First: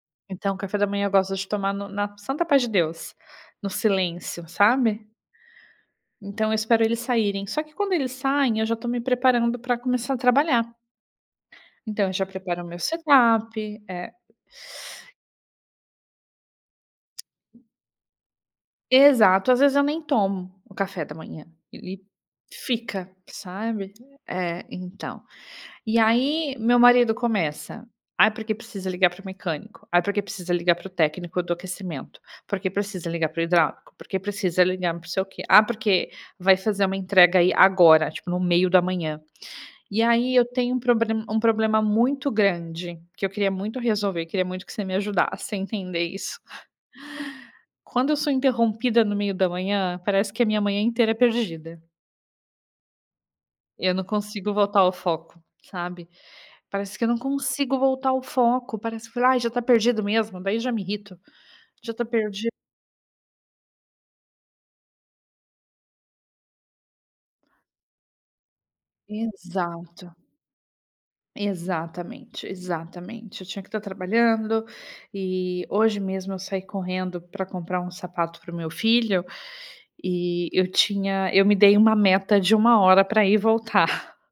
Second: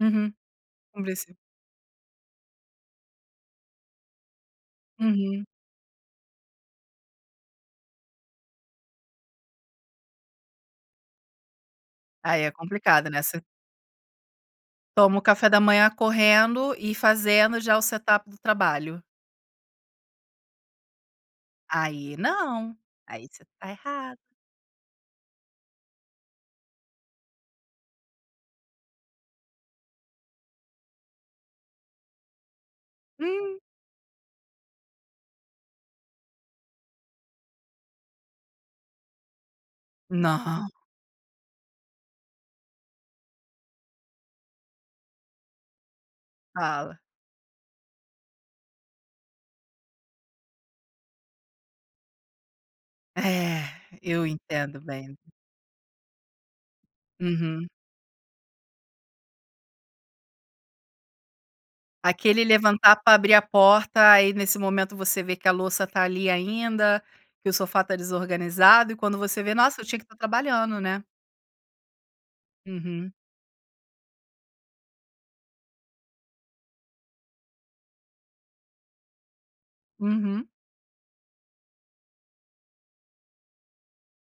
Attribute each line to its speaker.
Speaker 1: Uhum.
Speaker 2: Então, o café da
Speaker 1: Vamo
Speaker 2: manhã eu
Speaker 1: ver
Speaker 2: gosto
Speaker 1: se
Speaker 2: de tomar no na santa paz de Deus, no silêncio, sabe?
Speaker 1: Uhum.
Speaker 2: Então, eu espero eles saírem, só que quando eles saem, eu já estou me preparando para começar a trabalhar. Então eu já
Speaker 1: Aí é
Speaker 2: preparo o meu
Speaker 1: complicado, né, você
Speaker 2: setup, é e
Speaker 1: toma o café da manhã correndo e fazendo já o setup do trabalho.
Speaker 2: Exato, às vezes eu nem tomo, o café da manhã, ele
Speaker 1: Aí não,
Speaker 2: fica,
Speaker 1: aí você está
Speaker 2: sabe.
Speaker 1: errada.
Speaker 2: É, então, e aí meu marido começa: "Ah porque precisa ligar para o mecânico, ah porque precisa ligar para o técnico do aquecimento, porque precisa ligar para o
Speaker 1: Hum.
Speaker 2: hidráulico, porque precisa ligar para não sei o quê, ah porque vai fazer uma entrega aí agora, tipo no meio da manhã." E aí eu
Speaker 1: Não.
Speaker 2: tenho um proble um problema muito grande, que eu queria muito resolver, queria muito que você me ajudasse a entender isso.
Speaker 1: Fala.
Speaker 2: Quando eu sou interrompida no meio da manhã, parece que a minha manhã inteira é perdida.
Speaker 1: É,
Speaker 2: Eu não
Speaker 1: eu
Speaker 2: consigo voltar
Speaker 1: entendo
Speaker 2: ao
Speaker 1: bem.
Speaker 2: foco, sabe. Parece que eu não
Speaker 1: Uhum.
Speaker 2: consigo voltar ao foco, parece que falei: "Ai já está perdido mesmo." Daí já me irrito, já tá
Speaker 1: Aquele
Speaker 2: perdi
Speaker 1: levantar para abrir a porta. Aí nesse momento você vê que a louça tá ali ainda, que o sofá tá desorganizado e quando você vê: "Nossa, eu tinha que
Speaker 2: Exato.
Speaker 1: estar trabalhando, né".
Speaker 2: Exatamente,
Speaker 1: Uhum.
Speaker 2: exatamente. Eu tinha que tá trabalhando e hoje mesmo eu saí correndo para comprar um sapato para o meu filho.
Speaker 1: Uhum.
Speaker 2: E eu tinha eu me dei uma meta de 1 hora para ir e voltar.